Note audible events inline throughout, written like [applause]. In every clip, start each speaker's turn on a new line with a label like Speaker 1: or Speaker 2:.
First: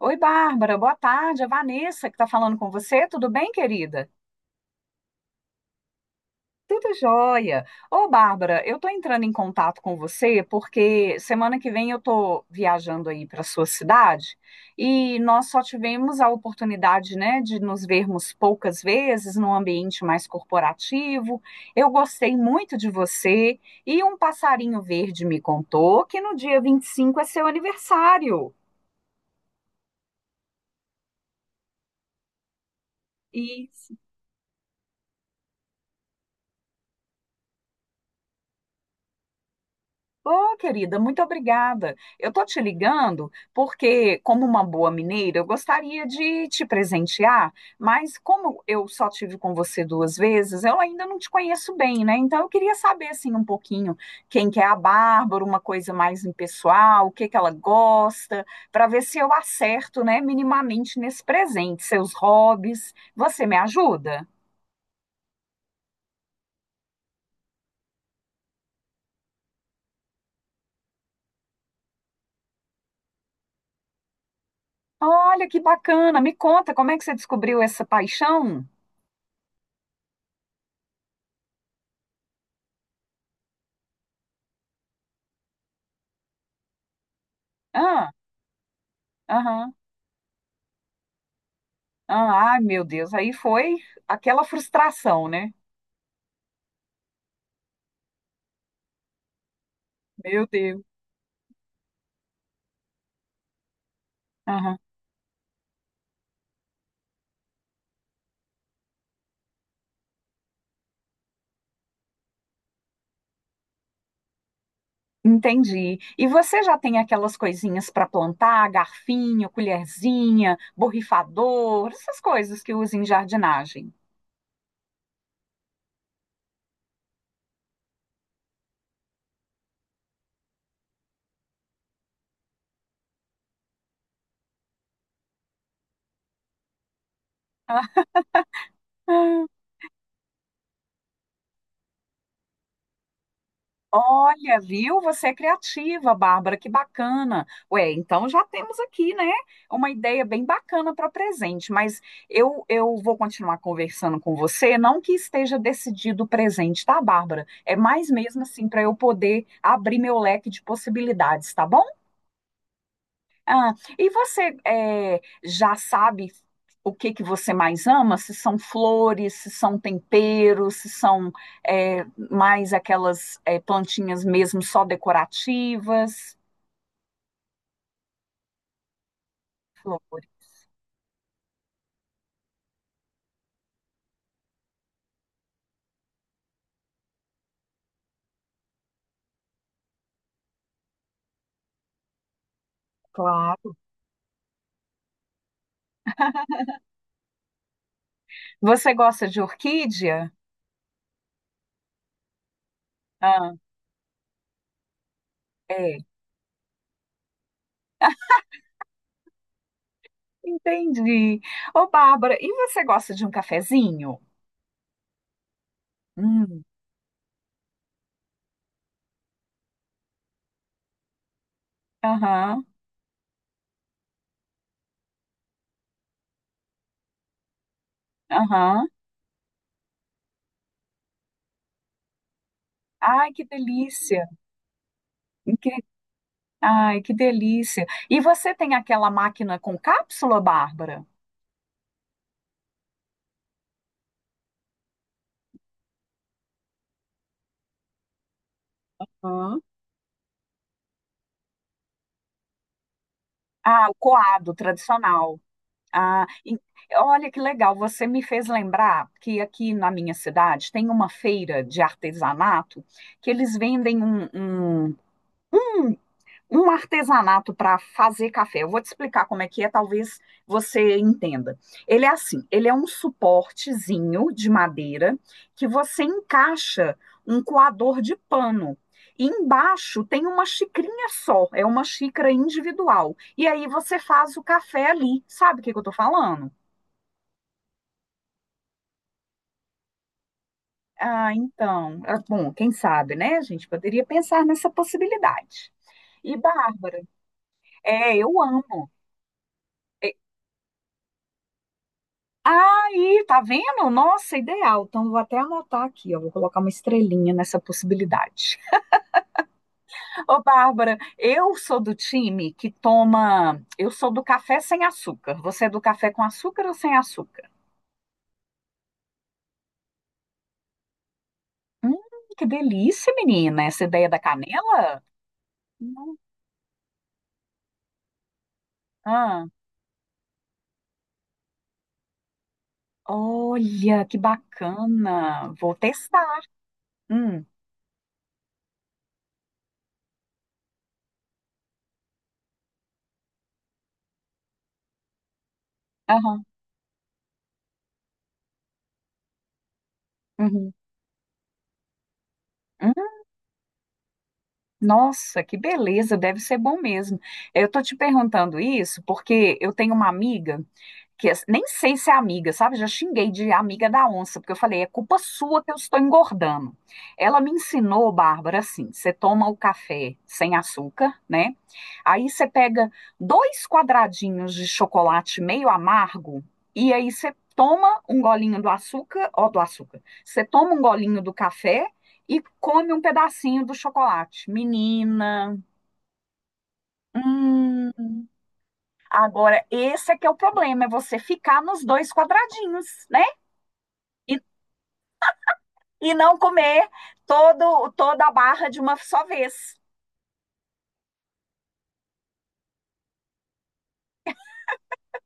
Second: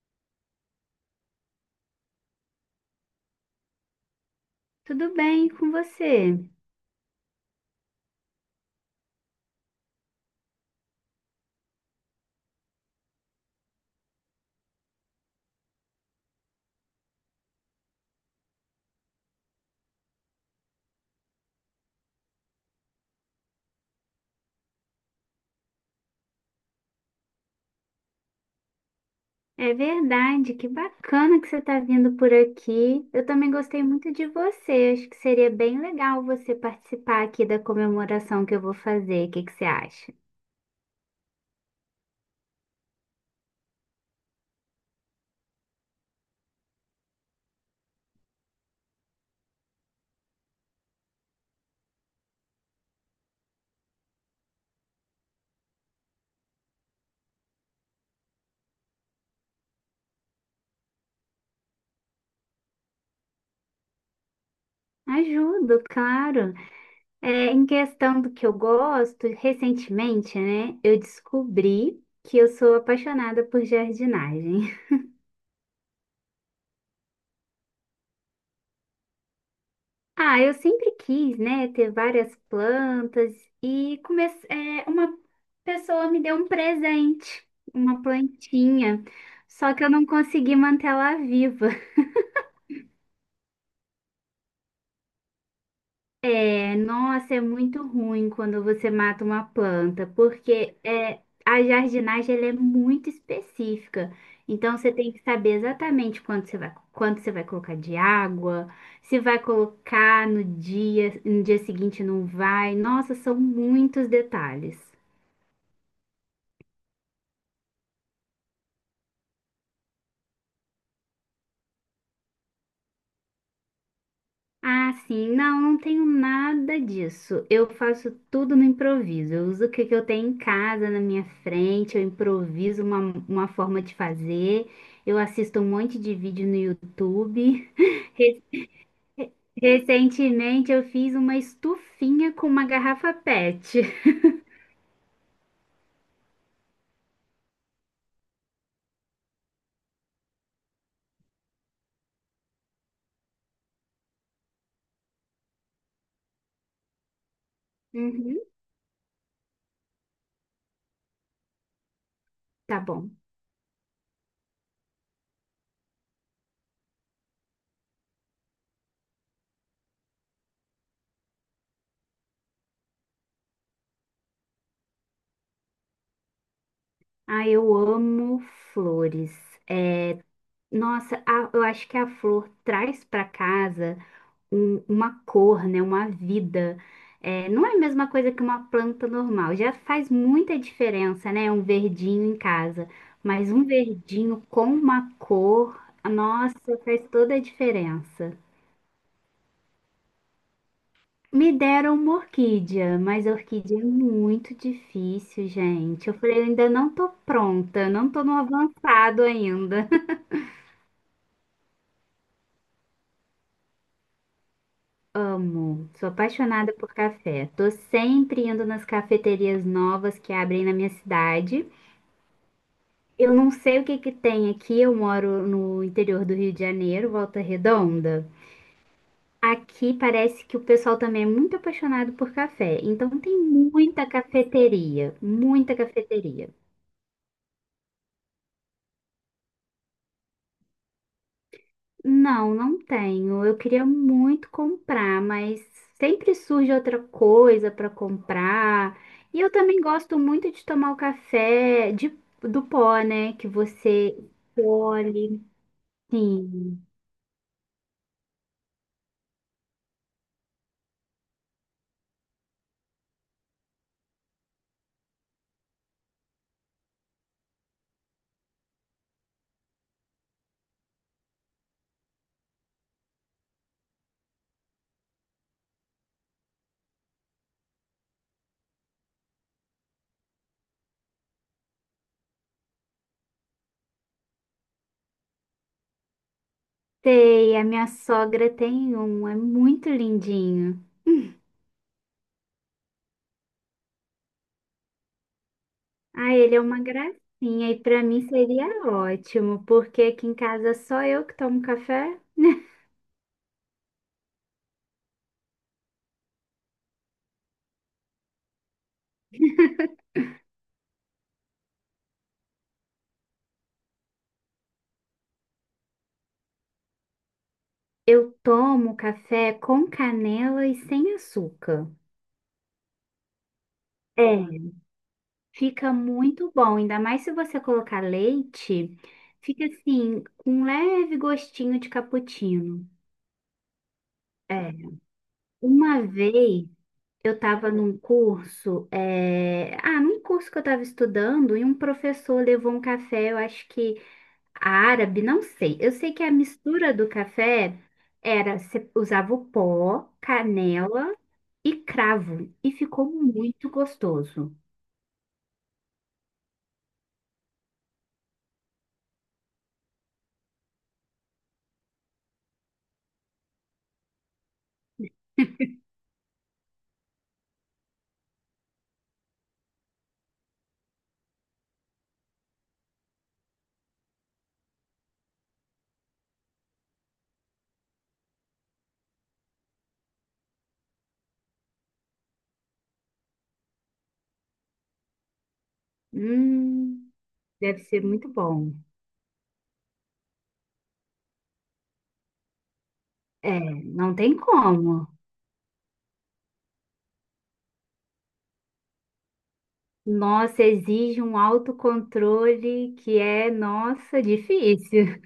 Speaker 1: Oi, Bárbara, boa tarde. É Vanessa que está falando com você. Tudo bem, querida?
Speaker 2: Tudo bem com você?
Speaker 1: Tudo jóia. Ô, Bárbara, eu tô entrando em contato com você porque semana que vem eu tô viajando aí para sua cidade e nós só tivemos a oportunidade, né, de nos vermos poucas vezes num ambiente mais corporativo. Eu gostei muito de você e um passarinho verde me contou que no dia 25 é seu aniversário.
Speaker 2: É verdade, que bacana que você está vindo por aqui. Eu também gostei
Speaker 1: Isso.
Speaker 2: muito de você. Acho que seria bem legal você participar aqui da comemoração que eu vou fazer. O que que você acha?
Speaker 1: Ô, querida, muito obrigada. Eu tô te ligando porque, como uma boa mineira, eu gostaria de te presentear, mas como eu só tive com você duas vezes, eu ainda não te conheço bem, né? Então eu queria saber assim um pouquinho quem que é a Bárbara, uma coisa mais impessoal, o que que ela gosta, para ver se eu acerto, né, minimamente nesse presente, seus hobbies. Você me ajuda?
Speaker 2: Ajudo, claro. Em questão do que eu gosto, recentemente, né, eu descobri que eu sou apaixonada por jardinagem.
Speaker 1: Olha que bacana. Me conta, como é que você descobriu essa paixão?
Speaker 2: Ah, eu sempre quis, né, ter várias plantas uma pessoa me deu um presente, uma
Speaker 1: Ah,
Speaker 2: plantinha, só
Speaker 1: aham.
Speaker 2: que eu não consegui manter ela viva.
Speaker 1: Ah, ai, meu Deus, aí foi aquela frustração, né?
Speaker 2: Nossa, é muito ruim quando você mata uma planta,
Speaker 1: Meu Deus.
Speaker 2: a jardinagem ela é muito específica. Então
Speaker 1: Aham.
Speaker 2: você tem que saber exatamente quanto você vai colocar de água, se vai colocar no dia, no dia seguinte não vai. Nossa, são muitos detalhes.
Speaker 1: Entendi. E você já tem aquelas coisinhas para plantar, garfinho, colherzinha, borrifador, essas coisas que usa em jardinagem?
Speaker 2: Ah, sim, não, não tenho nada disso. Eu faço tudo no improviso. Eu uso o que que eu tenho em casa, na minha frente, uma forma de fazer. Eu assisto um monte de vídeo no YouTube. [laughs] Re- Recentemente eu fiz uma estufinha com uma garrafa PET.
Speaker 1: Olha, viu? Você é criativa, Bárbara, que bacana. Ué, então já temos aqui, né, uma ideia bem bacana para presente, mas eu vou continuar conversando com você, não que esteja decidido o presente, tá, Bárbara? É mais
Speaker 2: Uhum,
Speaker 1: mesmo assim para eu poder abrir meu leque de possibilidades, tá bom?
Speaker 2: tá bom.
Speaker 1: Ah, e você já sabe o que que você mais ama? Se são flores, se são temperos, se são eh, mais aquelas plantinhas mesmo só decorativas?
Speaker 2: Ah, eu amo flores. É,
Speaker 1: Flores,
Speaker 2: eu acho que a flor traz para casa uma cor, né, uma vida. É, não é a mesma coisa que uma planta normal. Já faz muita diferença, né, um verdinho em casa. Mas um
Speaker 1: claro.
Speaker 2: verdinho com uma cor, nossa, faz toda a diferença.
Speaker 1: Você gosta de orquídea?
Speaker 2: Me deram uma orquídea, mas a
Speaker 1: Ah,
Speaker 2: orquídea é muito difícil,
Speaker 1: é.
Speaker 2: gente. Eu falei, eu ainda não tô pronta, não tô no avançado ainda. [laughs]
Speaker 1: Entendi. Ô, Bárbara, e você gosta de um cafezinho?
Speaker 2: Amo, sou
Speaker 1: Hum,
Speaker 2: apaixonada por café. Tô sempre indo nas cafeterias novas que abrem na minha cidade.
Speaker 1: aham,
Speaker 2: Eu não sei o que que tem aqui. Eu moro no interior do Rio de Janeiro, Volta Redonda.
Speaker 1: aham.
Speaker 2: Aqui parece que o pessoal também é muito apaixonado por café. Então
Speaker 1: Ai,
Speaker 2: tem
Speaker 1: que
Speaker 2: muita
Speaker 1: delícia.
Speaker 2: cafeteria, muita cafeteria.
Speaker 1: Ai, que delícia. E você tem aquela máquina com cápsula, Bárbara?
Speaker 2: Não, não tenho. Eu queria muito comprar, mas sempre surge outra coisa para comprar. E eu
Speaker 1: Hã?
Speaker 2: também gosto muito de tomar do pó, né? Que
Speaker 1: Ah, o
Speaker 2: você
Speaker 1: coado tradicional.
Speaker 2: colhe.
Speaker 1: Ah, e-
Speaker 2: Sim.
Speaker 1: olha que legal, você me fez lembrar que aqui na minha cidade tem uma feira de artesanato que eles vendem um- um um artesanato para fazer café. Eu vou te explicar como é que é, talvez você entenda. Ele é assim, ele é um suportezinho de madeira que você encaixa um coador de pano. E embaixo tem uma xicrinha só, é uma xícara individual. E aí você faz o café ali. Sabe o que que eu tô falando?
Speaker 2: Sei, a minha sogra tem um, é muito lindinho.
Speaker 1: Ah, então, ah, bom, quem sabe, né? A gente poderia pensar nessa possibilidade.
Speaker 2: Ah,
Speaker 1: E
Speaker 2: ele é uma
Speaker 1: Bárbara,
Speaker 2: gracinha e para
Speaker 1: é,
Speaker 2: mim
Speaker 1: eu
Speaker 2: seria
Speaker 1: amo.
Speaker 2: ótimo, porque aqui em casa só eu que tomo café. [laughs]
Speaker 1: Aí, tá vendo? Nossa, ideal. Então, vou até anotar aqui, ó. Vou colocar uma estrelinha nessa possibilidade. Ô, Bárbara, eu sou do time que toma. Eu sou do café sem açúcar. Você é do café com açúcar ou sem açúcar?
Speaker 2: Eu tomo café com canela e sem açúcar.
Speaker 1: Hum, que delícia, menina, essa ideia da
Speaker 2: É,
Speaker 1: canela?
Speaker 2: fica
Speaker 1: Não.
Speaker 2: muito bom, ainda mais se você colocar leite,
Speaker 1: Ah,
Speaker 2: fica assim, com um leve gostinho de cappuccino.
Speaker 1: olha, que
Speaker 2: É.
Speaker 1: bacana. Vou
Speaker 2: Uma
Speaker 1: testar.
Speaker 2: vez eu
Speaker 1: Hum,
Speaker 2: estava num curso que eu estava estudando, e um professor levou um café, eu acho que árabe, não sei. Eu sei que a
Speaker 1: aham,
Speaker 2: mistura do café era, você usava o pó,
Speaker 1: uhum.
Speaker 2: canela e cravo, e
Speaker 1: Hum.
Speaker 2: ficou muito gostoso.
Speaker 1: Nossa, que beleza, deve ser bom mesmo. Eu tô te perguntando isso porque eu tenho uma amiga. Que as- nem sei se é amiga, sabe? Já xinguei de amiga da onça, porque eu falei, é culpa sua que eu estou engordando. Ela me ensinou, Bárbara, assim: você toma o café sem açúcar, né? Aí você pega dois quadradinhos de chocolate meio amargo, e aí você toma um golinho do açúcar, ó, do açúcar. Você toma um golinho do café e come um pedacinho do chocolate. Menina,
Speaker 2: Hum, deve ser
Speaker 1: hum.
Speaker 2: muito bom.
Speaker 1: Agora, esse é que é o problema, é você ficar nos dois quadradinhos, né?
Speaker 2: É, não tem
Speaker 1: E
Speaker 2: como.
Speaker 1: e não comer todo, toda a barra de uma só vez.
Speaker 2: Nossa, exige um autocontrole que é, nossa, difícil.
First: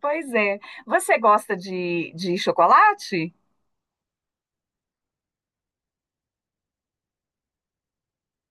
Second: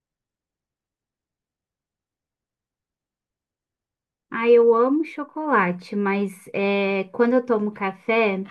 Speaker 1: Pois é. Você gosta de chocolate?
Speaker 2: Ah, eu amo chocolate, quando eu tomo café,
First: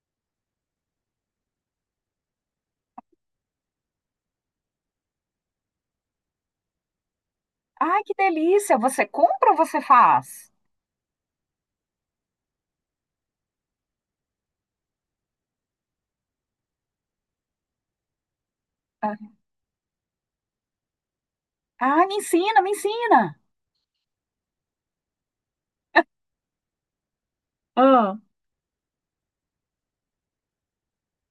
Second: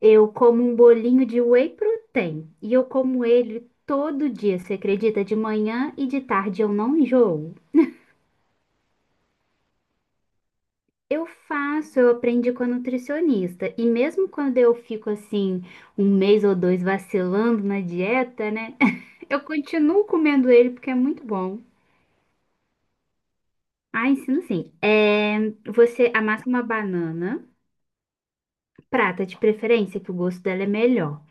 Speaker 2: eu como um bolinho de whey protein. E eu como ele todo dia, você acredita? De manhã e de tarde eu não enjoo.
Speaker 1: Ai, que delícia! Você compra ou você faz?
Speaker 2: Eu faço, eu aprendi com a nutricionista. E mesmo quando eu fico assim, um mês ou dois vacilando na dieta, né?
Speaker 1: Ah,
Speaker 2: [laughs] Eu continuo comendo ele porque é muito bom.
Speaker 1: ah, me ensina, me ensina.
Speaker 2: Ah, ensino sim. É, você amassa uma banana,
Speaker 1: Ah,
Speaker 2: prata de preferência, que o gosto dela é melhor.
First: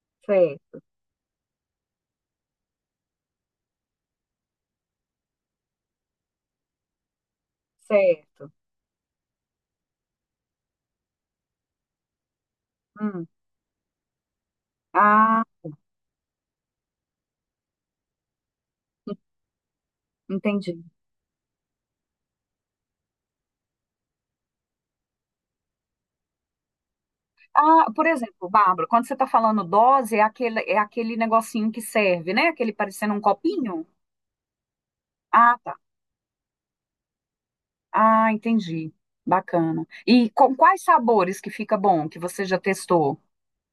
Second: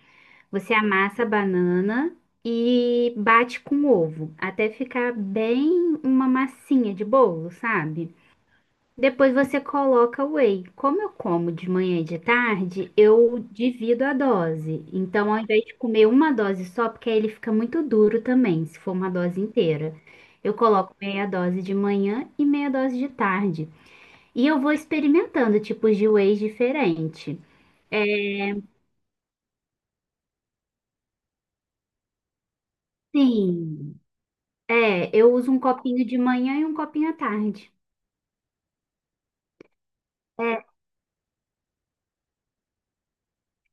Speaker 2: Você
Speaker 1: certo,
Speaker 2: amassa a banana e bate com ovo, até ficar bem uma massinha de bolo, sabe?
Speaker 1: certo.
Speaker 2: Depois você coloca o whey. Como eu como de manhã e de tarde,
Speaker 1: Hum.
Speaker 2: eu divido a dose. Então, ao
Speaker 1: Ah,
Speaker 2: invés de comer uma dose só, porque aí ele fica muito duro também, se for uma dose inteira. Eu
Speaker 1: entendi.
Speaker 2: coloco meia dose de manhã e meia dose de tarde. E eu vou experimentando tipos de whey diferente.
Speaker 1: Ah, por exemplo, Bárbara, quando você está falando dose, é aquele negocinho que serve, né? Aquele parecendo um copinho?
Speaker 2: Sim. É, eu uso
Speaker 1: Ah,
Speaker 2: um
Speaker 1: tá.
Speaker 2: copinho de manhã e um copinho à tarde.
Speaker 1: Ah, entendi. Bacana. E com
Speaker 2: É,
Speaker 1: quais sabores que fica bom, que você já testou?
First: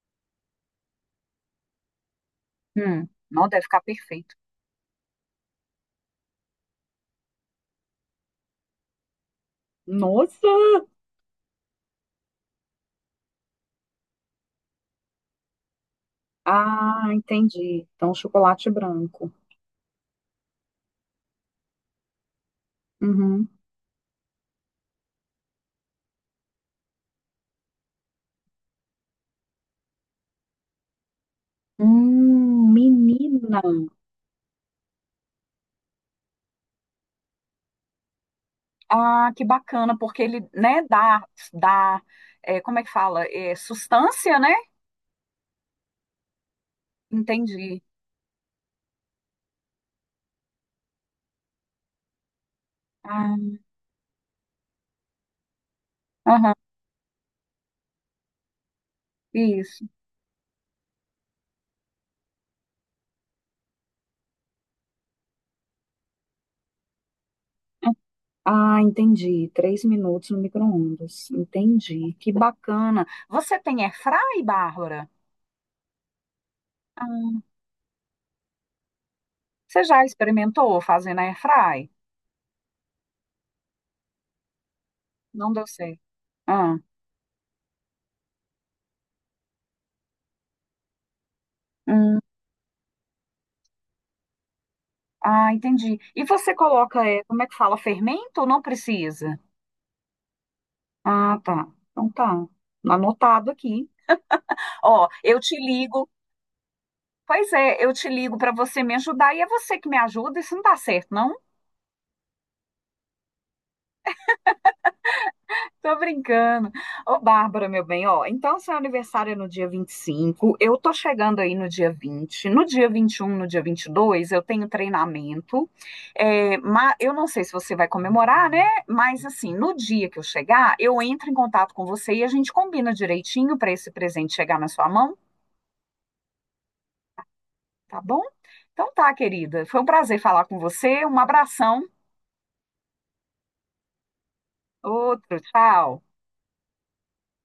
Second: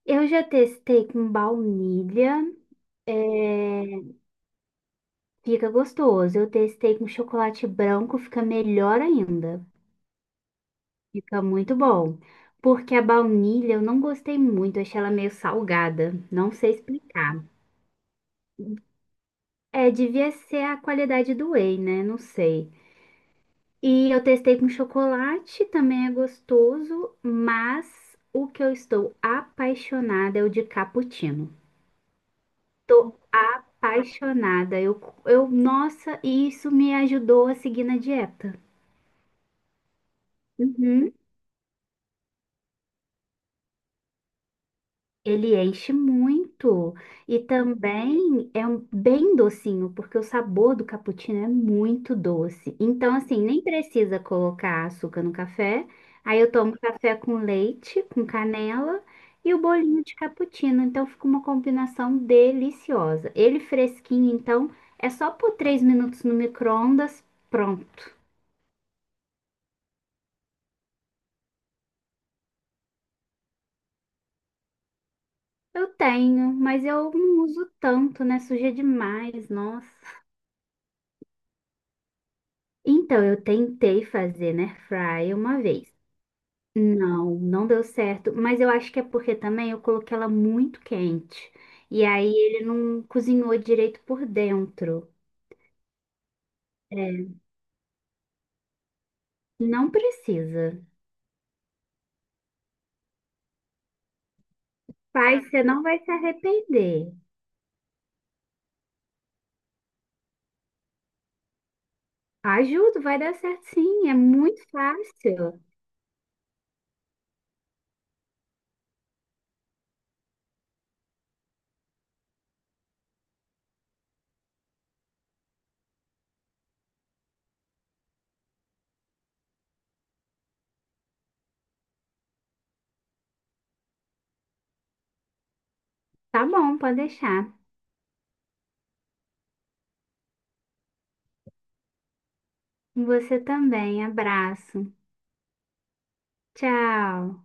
Speaker 2: eu já testei com baunilha,
Speaker 1: Não deve ficar
Speaker 2: é,
Speaker 1: perfeito.
Speaker 2: fica gostoso. Eu testei com chocolate branco, fica melhor ainda.
Speaker 1: Nossa!
Speaker 2: Fica muito bom. Porque a baunilha eu não gostei muito, achei ela meio salgada. Não sei
Speaker 1: Ah,
Speaker 2: explicar.
Speaker 1: entendi. Então, chocolate branco.
Speaker 2: É, devia ser a qualidade do whey, né? Não sei.
Speaker 1: Uhum.
Speaker 2: E eu testei com chocolate, também é gostoso, mas o que eu estou apaixonada é o de cappuccino. Tô
Speaker 1: Menina!
Speaker 2: apaixonada. Nossa, e isso me ajudou a seguir na dieta.
Speaker 1: Ah, que bacana, porque ele, né,
Speaker 2: Uhum.
Speaker 1: dá, é, como é que fala? É, sustância, né?
Speaker 2: Ele enche muito e
Speaker 1: Entendi.
Speaker 2: também é bem docinho, porque o sabor do cappuccino é muito doce. Então, assim,
Speaker 1: Ah,
Speaker 2: nem precisa colocar açúcar no café. Aí eu
Speaker 1: aham,
Speaker 2: tomo café com leite, com canela e o
Speaker 1: isso.
Speaker 2: bolinho de cappuccino. Então, fica uma combinação deliciosa. Ele fresquinho, então, é só por 3 minutos no micro-ondas, pronto.
Speaker 1: Ah, entendi. 3 minutos no micro-ondas. Entendi. Que bacana. Você tem airfry, Bárbara?
Speaker 2: Eu tenho, mas eu
Speaker 1: Ah,
Speaker 2: não uso tanto, né? Suja demais,
Speaker 1: você
Speaker 2: nossa.
Speaker 1: já experimentou fazendo airfry?
Speaker 2: Então, eu tentei fazer, né, fry
Speaker 1: Não
Speaker 2: uma
Speaker 1: deu
Speaker 2: vez.
Speaker 1: certo. Ah,
Speaker 2: Não, não deu certo, mas eu acho que é porque também eu coloquei ela muito quente. E
Speaker 1: hum.
Speaker 2: aí ele não cozinhou direito por dentro.
Speaker 1: Ah, entendi. E você coloca, é,
Speaker 2: É,
Speaker 1: como é que fala, fermento ou não precisa?
Speaker 2: não precisa.
Speaker 1: Ah, tá. Então tá. Anotado aqui. Ó, eu
Speaker 2: Pai,
Speaker 1: te
Speaker 2: você não vai
Speaker 1: ligo.
Speaker 2: se arrepender.
Speaker 1: Pois é, eu te ligo para você me ajudar e é você que me ajuda. Isso não dá certo, não.
Speaker 2: Ajuda, vai dar certo sim, é muito fácil.
Speaker 1: Tô brincando. Ô, Bárbara, meu bem, ó, então seu aniversário é no dia 25. Eu tô chegando aí no dia 20. No dia 21, no dia 22, eu tenho treinamento, é, eu não sei se você vai comemorar, né? Mas, assim, no dia que eu chegar, eu entro em contato com você e a gente combina direitinho pra esse presente chegar na sua mão,
Speaker 2: Tá bom, pode deixar.
Speaker 1: tá bom? Então tá, querida, foi um prazer falar com você, um abração,
Speaker 2: Você também, abraço.
Speaker 1: outro, tchau.
Speaker 2: Tchau.